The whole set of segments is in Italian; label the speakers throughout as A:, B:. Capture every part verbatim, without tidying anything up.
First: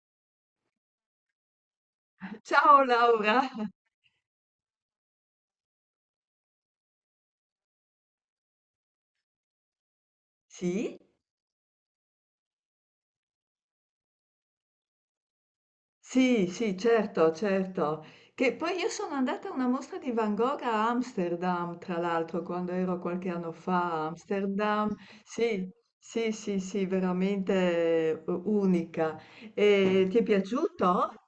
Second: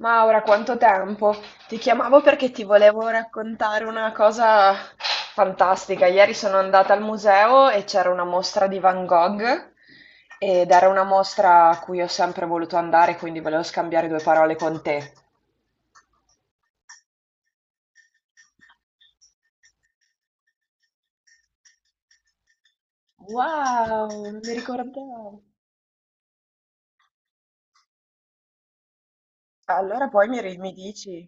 A: Maura, quanto tempo! Ti chiamavo perché ti
B: Ciao
A: volevo
B: Laura!
A: raccontare una cosa fantastica. Ieri sono andata al museo e c'era una mostra di Van Gogh ed era
B: Sì?
A: una mostra a cui ho sempre voluto andare, quindi volevo scambiare due parole con te.
B: Sì, sì, certo, certo. Che poi io sono andata a una mostra di Van Gogh a Amsterdam, tra l'altro, quando ero qualche anno fa a
A: Wow, non mi
B: Amsterdam.
A: ricordavo.
B: Sì, sì, sì, sì, veramente eh, unica. E
A: Allora
B: ti è
A: poi mi, ri- mi
B: piaciuto?
A: dici?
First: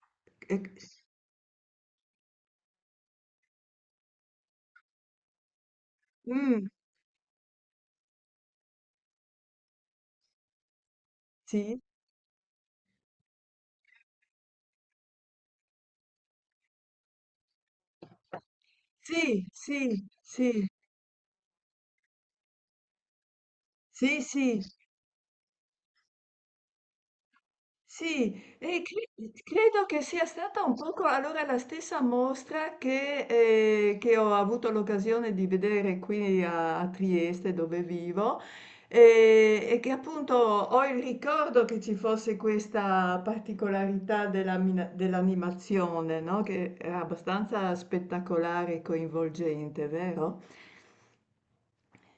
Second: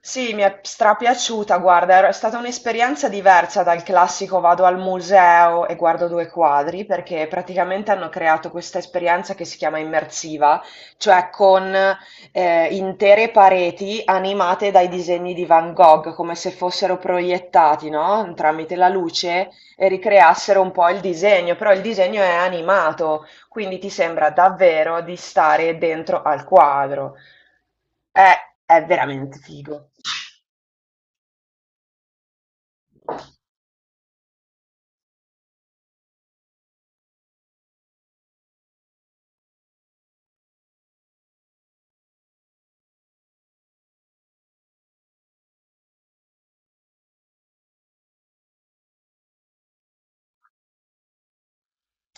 A: Sì, mi è
B: Eh,
A: strapiaciuta, guarda, era- è stata un'esperienza diversa dal classico vado al museo e guardo due
B: mm,
A: quadri, perché praticamente hanno creato questa esperienza che si chiama immersiva, cioè con
B: sì,
A: eh, intere pareti animate dai disegni di Van Gogh, come se fossero proiettati, no? Tramite la
B: sì,
A: luce e
B: sì,
A: ricreassero
B: sì,
A: un po' il disegno, però il disegno è animato, quindi ti
B: sì,
A: sembra
B: sì,
A: davvero di stare dentro al quadro.
B: sì,
A: Eh,
B: e
A: è
B: cre-
A: veramente
B: credo
A: figo.
B: che sia stata un poco allora la stessa mostra che, eh, che ho avuto l'occasione di vedere qui a, a Trieste dove vivo e, e che appunto ho il ricordo che ci fosse questa particolarità della mina- dell'animazione, no? Che era abbastanza spettacolare e coinvolgente, vero?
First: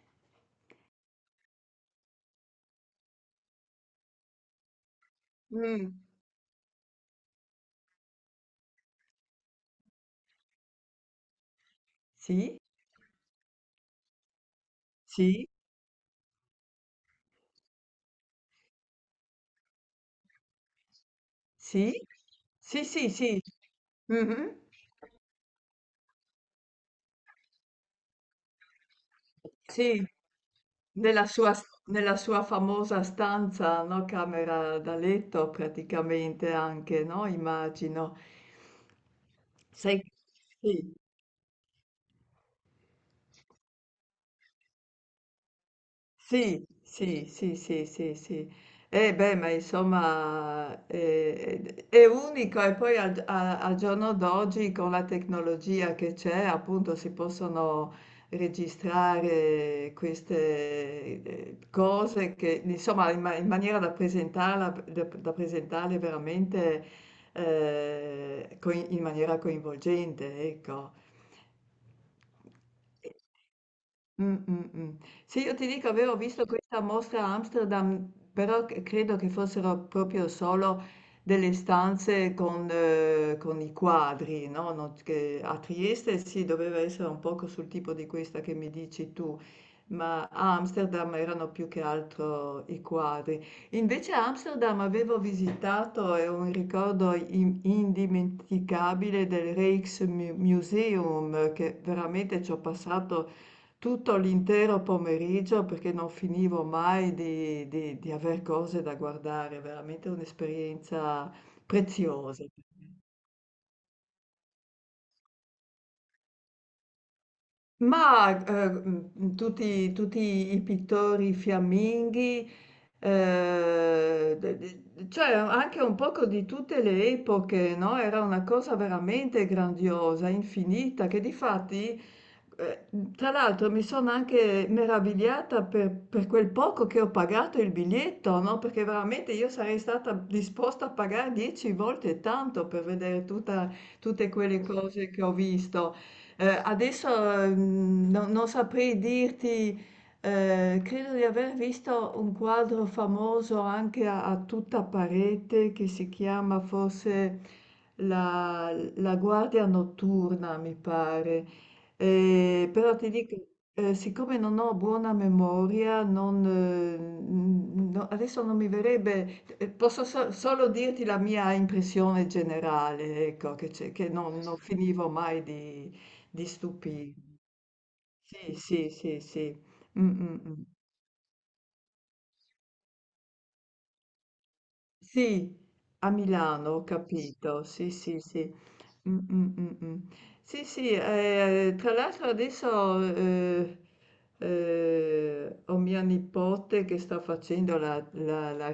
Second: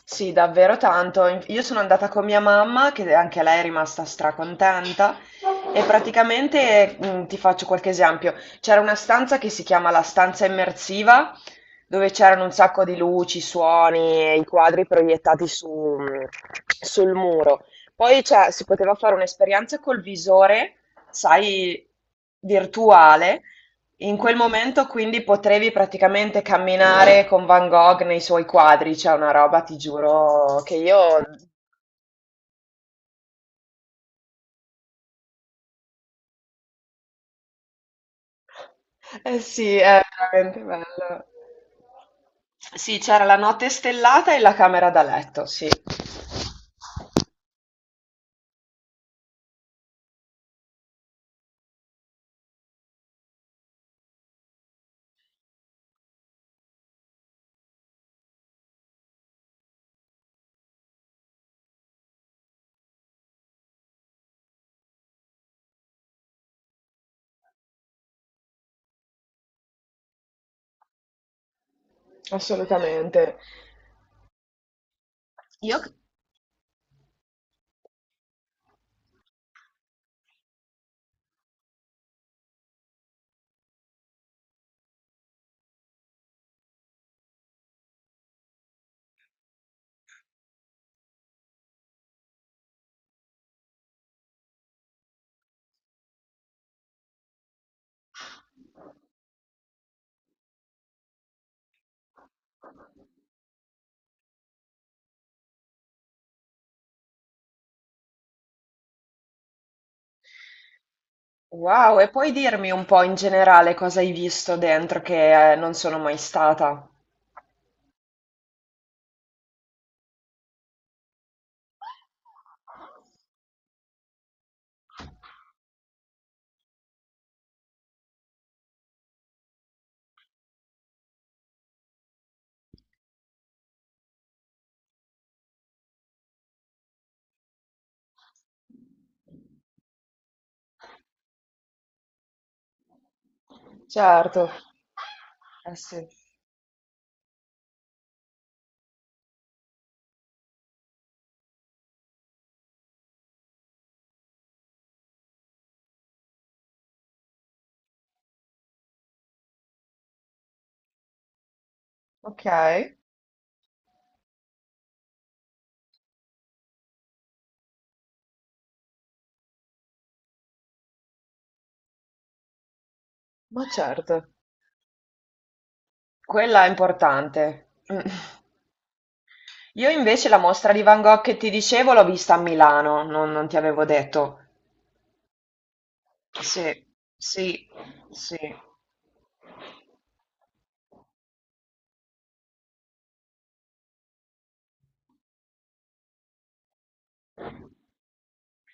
A: Sì, davvero tanto. In- Io sono andata con mia mamma, che anche lei è rimasta stracontenta, e
B: Mm.
A: praticamente mm, ti faccio qualche esempio. C'era una stanza che si chiama la stanza immersiva, dove c'erano un
B: Sì,
A: sacco di luci, suoni e i quadri proiettati
B: sì,
A: su- mm, sul muro. Poi cioè, si poteva fare un'esperienza col visore, sai,
B: sì, sì, sì, sì.
A: virtuale. In quel
B: Mhm.
A: momento quindi potevi praticamente camminare con Van Gogh nei suoi quadri, c'è una roba, ti
B: Sì.
A: giuro, che io...
B: Nella sua s nella sua famosa stanza, no, camera da letto praticamente anche, no, immagino.
A: Eh sì, è
B: Sei
A: veramente
B: sì.
A: bello. Sì, c'era la notte stellata e la camera da letto, sì,
B: Sì, sì, sì, sì, sì, sì. Eh beh, ma insomma eh, eh, è, unico e poi al, a- al giorno d'oggi con la tecnologia che c'è, appunto, si possono registrare queste eh, cose che, insomma, in, ma- in maniera da presentarla, da, da presentarle veramente eh, coi- in maniera coinvolgente, ecco.
A: assolutamente.
B: Mh, mh, mh. Sì, io ti
A: Io...
B: dico, avevo visto questa mostra a Amsterdam, però c credo che fossero proprio solo delle stanze con eh, con i quadri, no, non che a Trieste sì, doveva essere un poco sul tipo di questa che mi dici tu ma a Amsterdam erano più che altro i quadri. Invece a Amsterdam avevo visitato, e ho un ricordo im- indimenticabile del Rijksmuseum, che veramente ci ho passato tutto l'intero pomeriggio perché non finivo mai di, di, di aver cose da guardare, veramente un'esperienza
A: Wow, e puoi
B: preziosa.
A: dirmi un po' in generale cosa hai visto dentro che eh, non sono mai stata?
B: Ma, ehm, mhmm, tutti tutti i pittori fiamminghi, ehm, de de cioè anche un poco di tutte le epoche, no, era una cosa veramente grandiosa, infinita, che difatti, ehm, tra l'altro mi sono anche meravigliata per per quel poco che ho pagato il biglietto, no, perché veramente io sarei stata disposta a pagare dieci volte tanto per vedere tutta tutte
A: Certo.
B: quelle cose che ho
A: Eh
B: visto.
A: sì.
B: Ehm, adesso, mhmm, no non saprei dirti, ehm, credo di aver visto un quadro famoso anche a a tutta parete che si chiama forse la la guardia notturna, mi pare. Ehm,
A: Okay,
B: però ti dico, ehm, siccome non ho buona memoria, non mhmm, no adesso non mi verrebbe ehm, posso so solo dirti la mia impressione generale, ecco,
A: ma
B: che c'è che
A: certo.
B: non non finivo mai di di
A: Quella è
B: stupì.
A: importante. Mh.
B: Sì, sì, sì, sì.
A: Io
B: Mh,
A: invece la
B: mh, mh.
A: mostra di Van Gogh che ti dicevo l'ho vista a Milano, non non ti avevo detto.
B: Sì, a Milano,
A: Sì,
B: ho capito.
A: sì,
B: Sì, sì,
A: sì.
B: sì. Mh, mh, mh, mh. Sì, sì, eh, tra l'altro adesso eh, eh, ho mia nipote che sta facendo la, la- la-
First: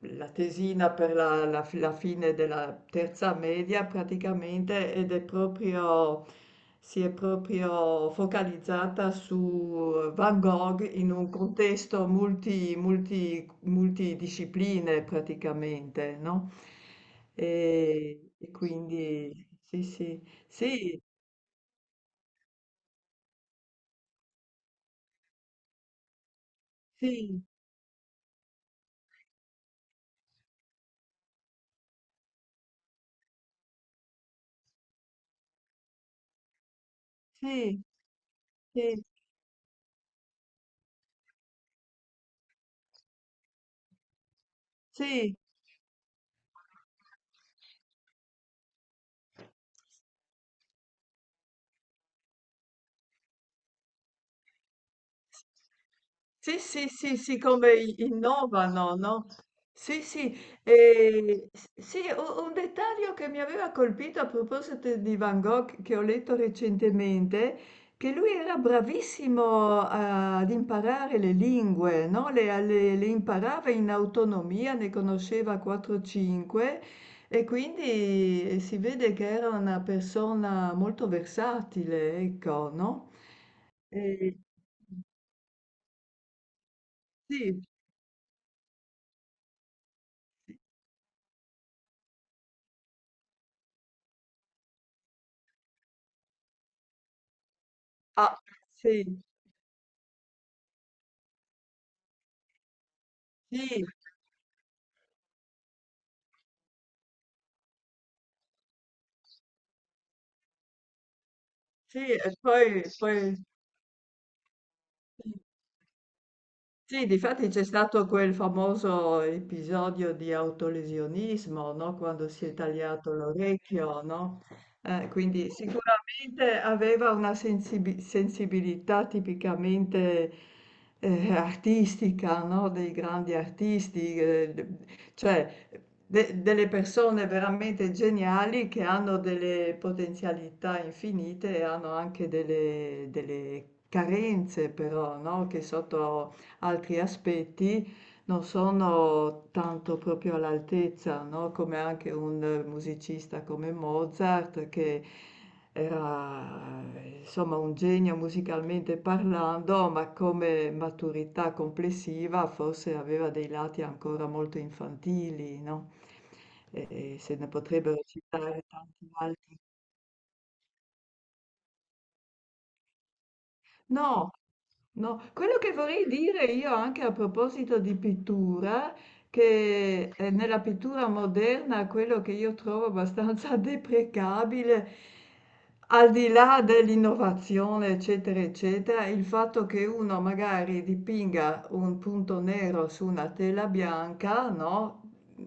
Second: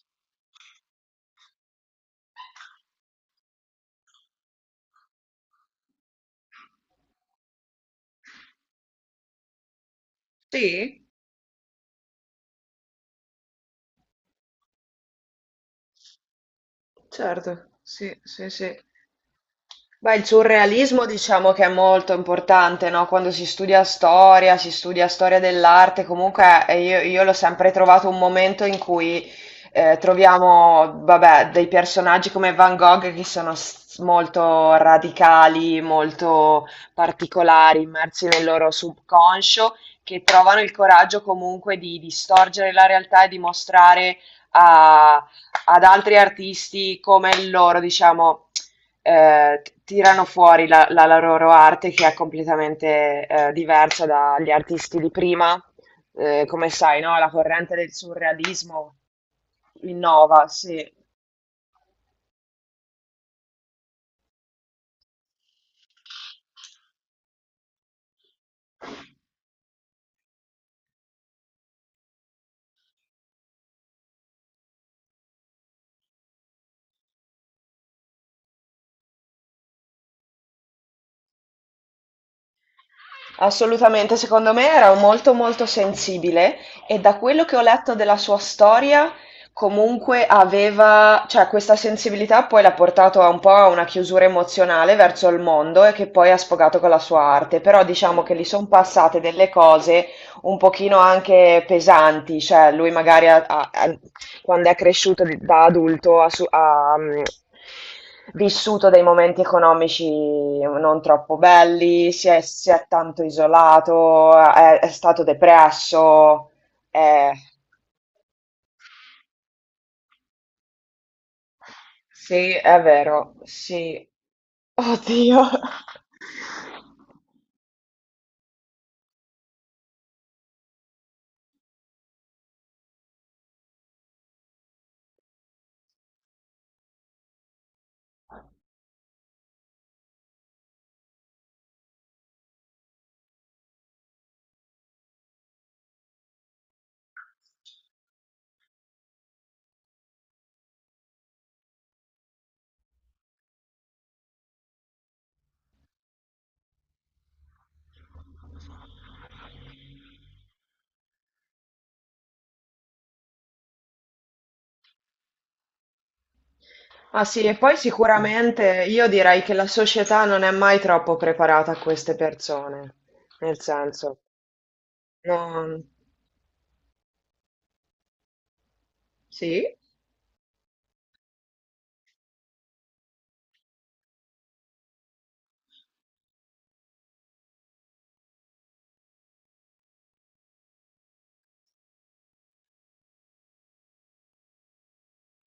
B: la tesina per la, la- la fine della terza media praticamente ed è proprio... si è proprio focalizzata su Van Gogh
A: Sì?
B: in un contesto multi, multi- multidiscipline praticamente, no?
A: Certo, sì,
B: E,
A: sì,
B: e
A: sì.
B: quindi sì,
A: Beh,
B: sì,
A: il
B: sì,
A: surrealismo diciamo che è molto importante, no? Quando si studia storia, si studia storia dell'arte, comunque eh, io, io l'ho
B: sì,
A: sempre trovato un momento in cui eh, troviamo, vabbè, dei personaggi come Van Gogh che sono s- molto radicali, molto
B: sì,
A: particolari, immersi nel loro
B: sì,
A: subconscio, che trovano il coraggio comunque di distorcere la realtà e di mostrare a
B: sì.
A: ad altri artisti come il loro, diciamo, eh, tirano fuori la, la- la loro arte che è completamente eh, diversa dagli artisti di prima. Eh,
B: Sì,
A: come
B: sì,
A: sai,
B: sì,
A: no? La
B: sì, come
A: corrente del
B: i-
A: surrealismo
B: innovano, no? Sì, sì,
A: innova, sì.
B: e s- sì, u- un dettaglio che mi aveva colpito a proposito di Van Gogh che ho letto recentemente, che lui era bravissimo a- ad imparare le lingue, no? Le, le- le imparava in autonomia, ne conosceva quattro cinque e quindi si vede che era una persona molto versatile, ecco, no?
A: Assolutamente,
B: E-
A: secondo me era molto molto sensibile e da quello che ho
B: sì,
A: letto della sua storia, comunque aveva, cioè questa sensibilità poi l'ha portato a un po' a una chiusura emozionale verso il mondo e che poi ha sfogato con la sua arte, però diciamo che
B: ah,
A: gli sono
B: sì,
A: passate delle cose un pochino anche pesanti, cioè lui magari ha- ha-
B: sì,
A: ha- quando è cresciuto di- da adulto ha, su- ha, mm, vissuto dei momenti economici non troppo
B: sì,
A: belli, si
B: e
A: è, si
B: poi
A: è tanto
B: poi
A: isolato, è, è stato
B: sì.
A: depresso.
B: Sì,
A: Eh.
B: difatti c'è stato quel famoso episodio di autolesionismo, no? Quando si
A: Sì,
B: è
A: è
B: tagliato
A: vero,
B: l'orecchio,
A: sì.
B: no? Eh,
A: Oddio.
B: quindi sicuramente aveva una sensibi- sensibilità tipicamente eh, artistica, no? Dei grandi artisti, eh, de- cioè de- delle persone veramente geniali che hanno delle potenzialità infinite e hanno anche delle, delle carenze, però, no? Che sotto altri aspetti non sono tanto proprio all'altezza, no? Come anche un musicista come Mozart che era insomma un genio musicalmente parlando, ma come maturità complessiva forse aveva dei lati ancora molto infantili, no? E, e
A: Ah
B: se
A: sì,
B: ne
A: e poi
B: potrebbero citare
A: sicuramente io
B: tanti
A: direi che
B: altri.
A: la società non è mai troppo preparata a queste persone, nel senso,
B: No, no, quello che
A: non...
B: vorrei dire io anche a proposito di pittura,
A: Sì?
B: che eh, nella pittura moderna quello che io trovo abbastanza deprecabile, al di là dell'innovazione, eccetera, eccetera, il fatto che uno magari dipinga un punto nero su una tela bianca, no?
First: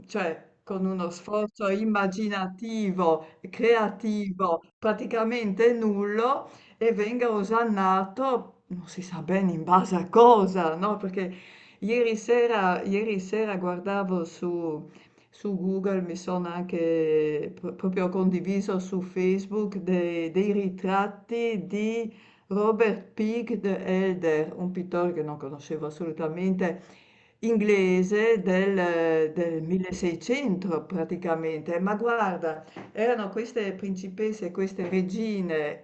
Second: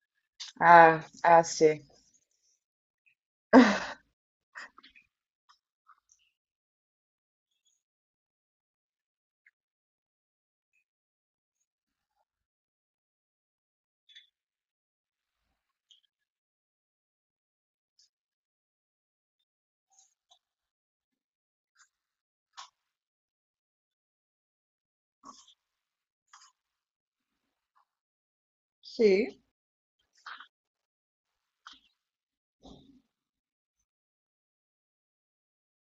B: Cioè con
A: Eh,
B: uno
A: eh
B: sforzo
A: sì.
B: immaginativo, creativo, praticamente nullo e venga osannato, non si sa bene in base a cosa, no? Perché ieri sera, ieri sera guardavo su, su Google, mi sono anche pro- proprio condiviso su Facebook dei, dei ritratti di Robert Peake the Elder, un pittore che non conoscevo assolutamente, inglese del,
A: Sì,
B: del milleseicento praticamente. Ma guarda, erano queste principesse, queste regine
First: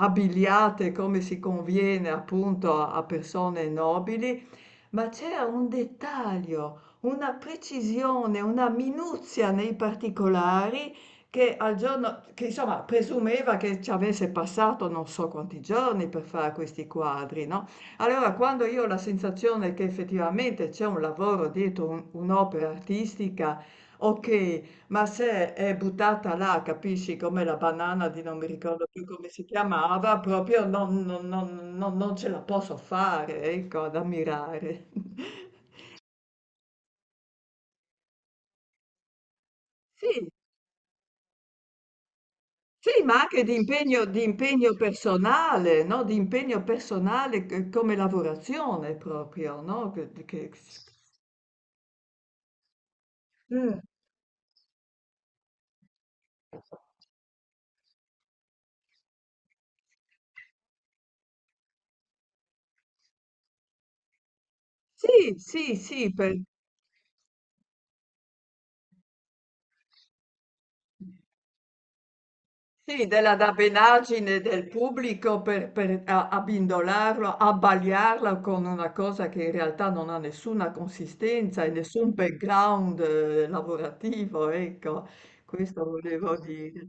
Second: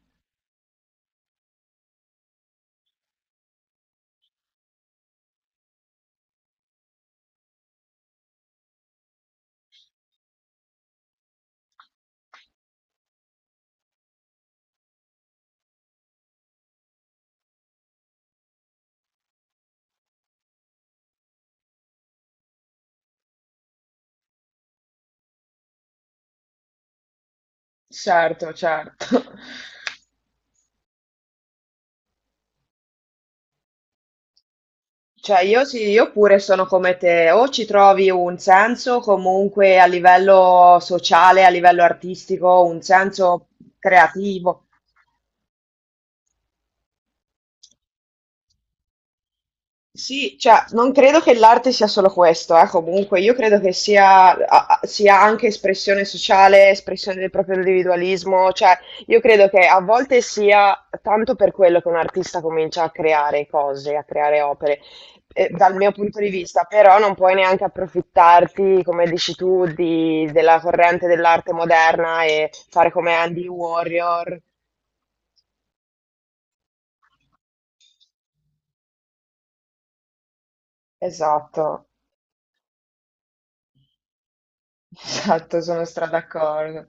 B: abbigliate come si conviene appunto a a persone nobili, ma c'era un dettaglio, una precisione, una minuzia nei particolari che al giorno, che insomma presumeva che ci avesse passato non so quanti giorni per fare questi quadri, no? Allora, quando io ho la sensazione che effettivamente c'è un lavoro dietro un- un'opera artistica, ok, ma se è buttata là, capisci, come la banana di non mi
A: certo,
B: ricordo
A: certo.
B: più come si chiamava, proprio non, non- non- non- non ce la posso fare, ecco, ad ammirare.
A: Cioè io sì, io pure sono come te, o ci trovi un senso comunque a
B: Sì,
A: livello sociale, a livello artistico, un
B: sì, ma anche
A: senso
B: di impegno, di
A: creativo.
B: impegno personale, no? Di impegno personale c- come lavorazione proprio, no? Che-
A: Sì,
B: che-
A: cioè, non credo che l'arte sia solo questo, eh, comunque, io credo che
B: Mm.
A: sia, a- a- sia anche espressione sociale, espressione del proprio individualismo, cioè, io credo che a volte sia tanto per quello che un artista comincia a creare cose, a creare opere,
B: Sì,
A: eh, dal
B: sì,
A: mio
B: sì,
A: punto di
B: per-
A: vista, però non puoi neanche approfittarti, come dici tu, di- della corrente dell'arte moderna e fare
B: Sì,
A: come
B: della
A: Andy Warrior.
B: dabbenaggine del pubblico per, per a- abbindolarlo, abbagliarlo con una cosa che in realtà non ha nessuna consistenza e
A: Esatto.
B: nessun background eh, lavorativo, ecco,
A: Esatto, sono
B: questo
A: stra
B: volevo
A: d'accordo.
B: dire.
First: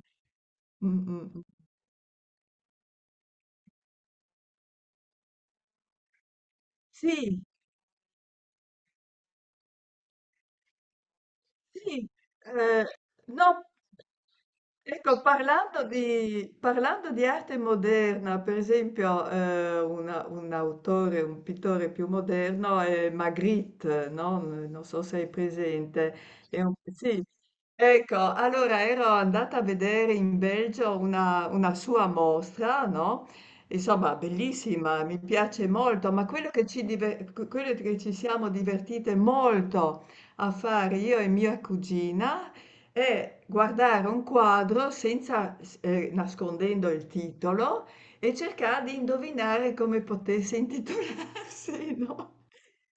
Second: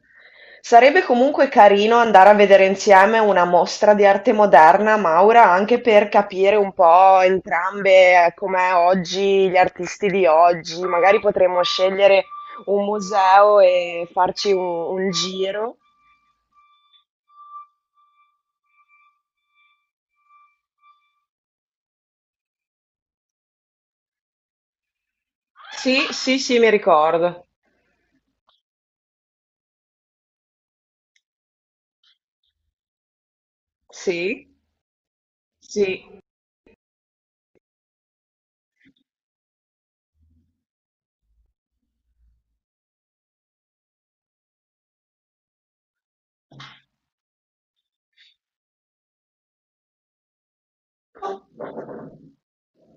B: Mm,
A: Sarebbe
B: mm. Mm.
A: comunque carino andare a vedere insieme una mostra di arte moderna, Maura, anche per capire un po'
B: Sì,
A: entrambe eh, com'è oggi, gli artisti di oggi. Magari potremmo
B: sì,
A: scegliere un
B: eh,
A: museo
B: no,
A: e farci un, un
B: ecco,
A: giro.
B: parlando di, parlando di arte moderna, per esempio, eh, una- un autore, un pittore più moderno è Magritte, no? Non so se è
A: Sì,
B: presente.
A: sì, sì,
B: È
A: mi
B: un- sì.
A: ricordo.
B: Ecco, allora ero andata a vedere in Belgio una, una sua mostra, no? Insomma,
A: Sì,
B: bellissima, mi piace
A: sì.
B: molto, ma quello che ci, diver- quello che ci siamo divertite molto a fare io e mia cugina è guardare un quadro senza, s- eh, nascondendo il titolo e cercare di indovinare come potesse intitolarsi, no?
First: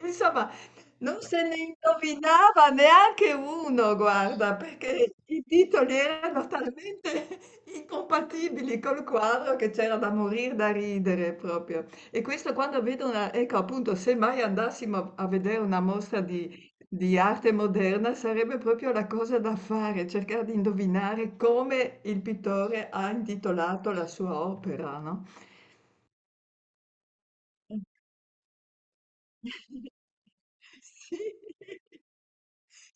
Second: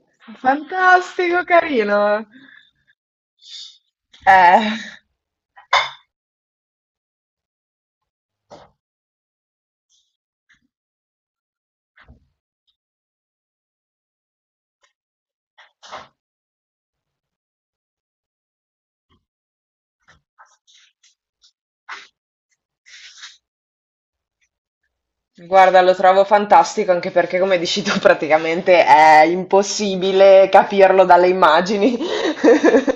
B: Insomma, non se
A: Fantastico,
B: ne
A: carino.
B: indovinava neanche uno, guarda,
A: Eh.
B: perché i titoli erano talmente incompatibili col quadro che c'era da morire da ridere proprio. E questo quando vedo una, ecco appunto, se mai andassimo a vedere una mostra di, di arte moderna sarebbe proprio la cosa da fare, cercare di indovinare come il pittore ha intitolato la sua opera, no?
A: Guarda, lo trovo fantastico anche perché, come dici tu, praticamente è impossibile capirlo
B: Sì.
A: dalle immagini.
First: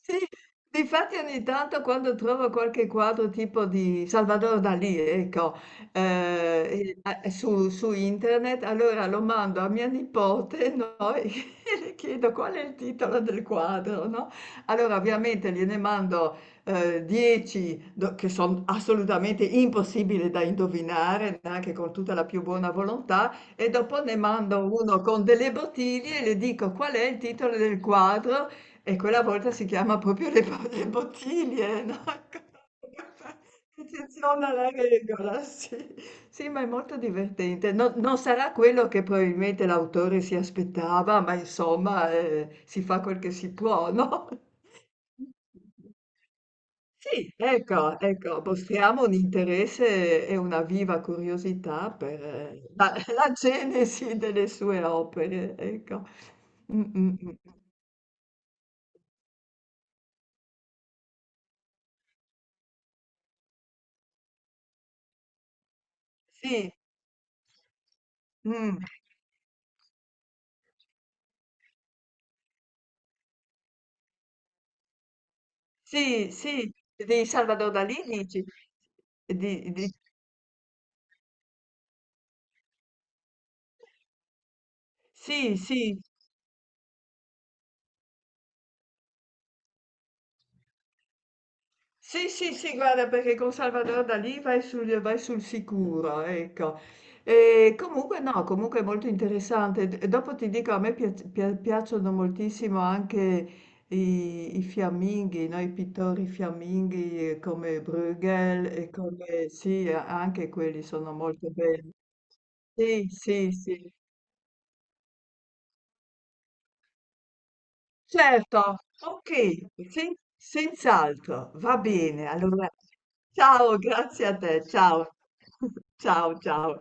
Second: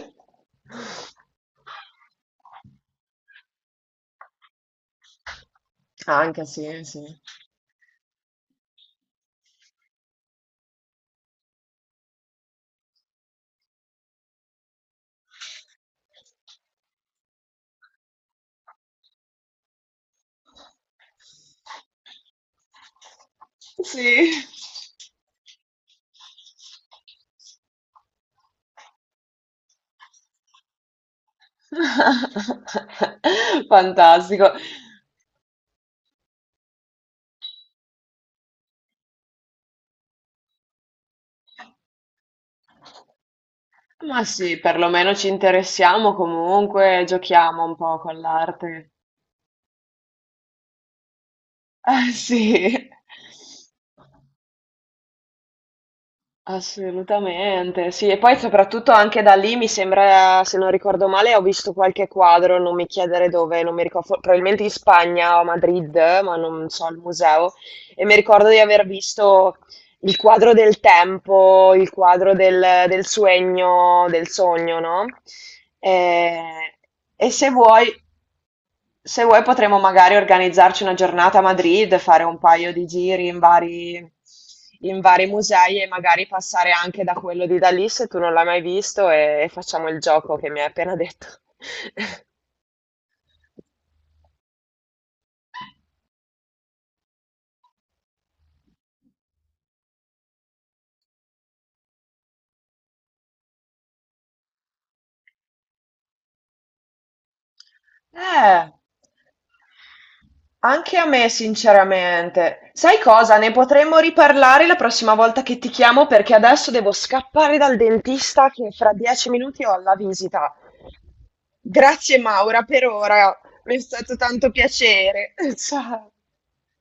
B: Sì, difatti ogni tanto quando trovo qualche quadro tipo di Salvador Dalì, ecco,
A: Anche sì,
B: eh,
A: sì.
B: e- eh, su, su internet, allora lo mando a mia nipote, no? E le chiedo qual è il titolo del quadro, no? Allora ovviamente gliene mando eh, dieci do- che sono assolutamente impossibili da indovinare, anche con tutta la più buona volontà, e dopo ne
A: Sì.
B: mando uno con delle bottiglie e le dico qual è il titolo del quadro e quella volta si chiama proprio le bo le bottiglie, no,
A: Fantastico.
B: Ecceziona la regola, sì. Sì, ma è molto divertente. No non sarà quello che probabilmente l'autore si aspettava, ma insomma, ehm, si fa quel che si può,
A: Ma
B: no?
A: sì, perlomeno ci interessiamo comunque,
B: Sì,
A: giochiamo un po'
B: ecco,
A: con
B: ecco,
A: l'arte.
B: mostriamo un interesse e una viva curiosità
A: Eh
B: per eh,
A: sì.
B: la la genesi delle sue opere, ecco. Mh, mh, mh.
A: Assolutamente, sì, e poi soprattutto anche da lì mi sembra, se non ricordo male, ho visto qualche quadro, non mi chiedere dove, non mi ricordo, for- probabilmente in Spagna o a Madrid, ma non
B: Sì,
A: so, al museo, e mi ricordo di aver
B: mh.
A: visto il quadro del tempo, il quadro del, del sogno, del sogno, no?
B: Sì, sì,
A: E,
B: di
A: e se
B: Salvador
A: vuoi...
B: Dalì dici?
A: Se vuoi
B: Di,
A: potremmo
B: di-
A: magari organizzarci una giornata a Madrid, fare un paio di giri in vari, in vari
B: sì,
A: musei e
B: sì,
A: magari passare anche da quello di Dalì se tu non l'hai mai visto e, e facciamo il gioco che mi hai appena detto.
B: sì, sì, sì, guarda, perché con Salvador Dalì vai sul, vai sul sicuro, ecco. E comunque no, comunque è molto interessante. D- Dopo ti dico, a me piac- pia- piacciono moltissimo anche i, i fiamminghi, no? I pittori fiamminghi eh, come Bruegel
A: Eh,
B: e come, sì, a- anche quelli
A: anche a
B: sono
A: me,
B: molto belli.
A: sinceramente. Sai
B: Sì,
A: cosa?
B: sì,
A: Ne
B: sì.
A: potremmo riparlare la prossima volta che ti chiamo perché adesso devo scappare dal dentista
B: Certo,
A: che fra dieci minuti
B: okay,
A: ho la
B: sen
A: visita.
B: senz'altro, va
A: Grazie
B: bene.
A: Maura
B: Allora
A: per ora, mi è
B: ciao,
A: stato
B: grazie a
A: tanto
B: te, ciao.
A: piacere. Ciao.
B: Ciao, ciao.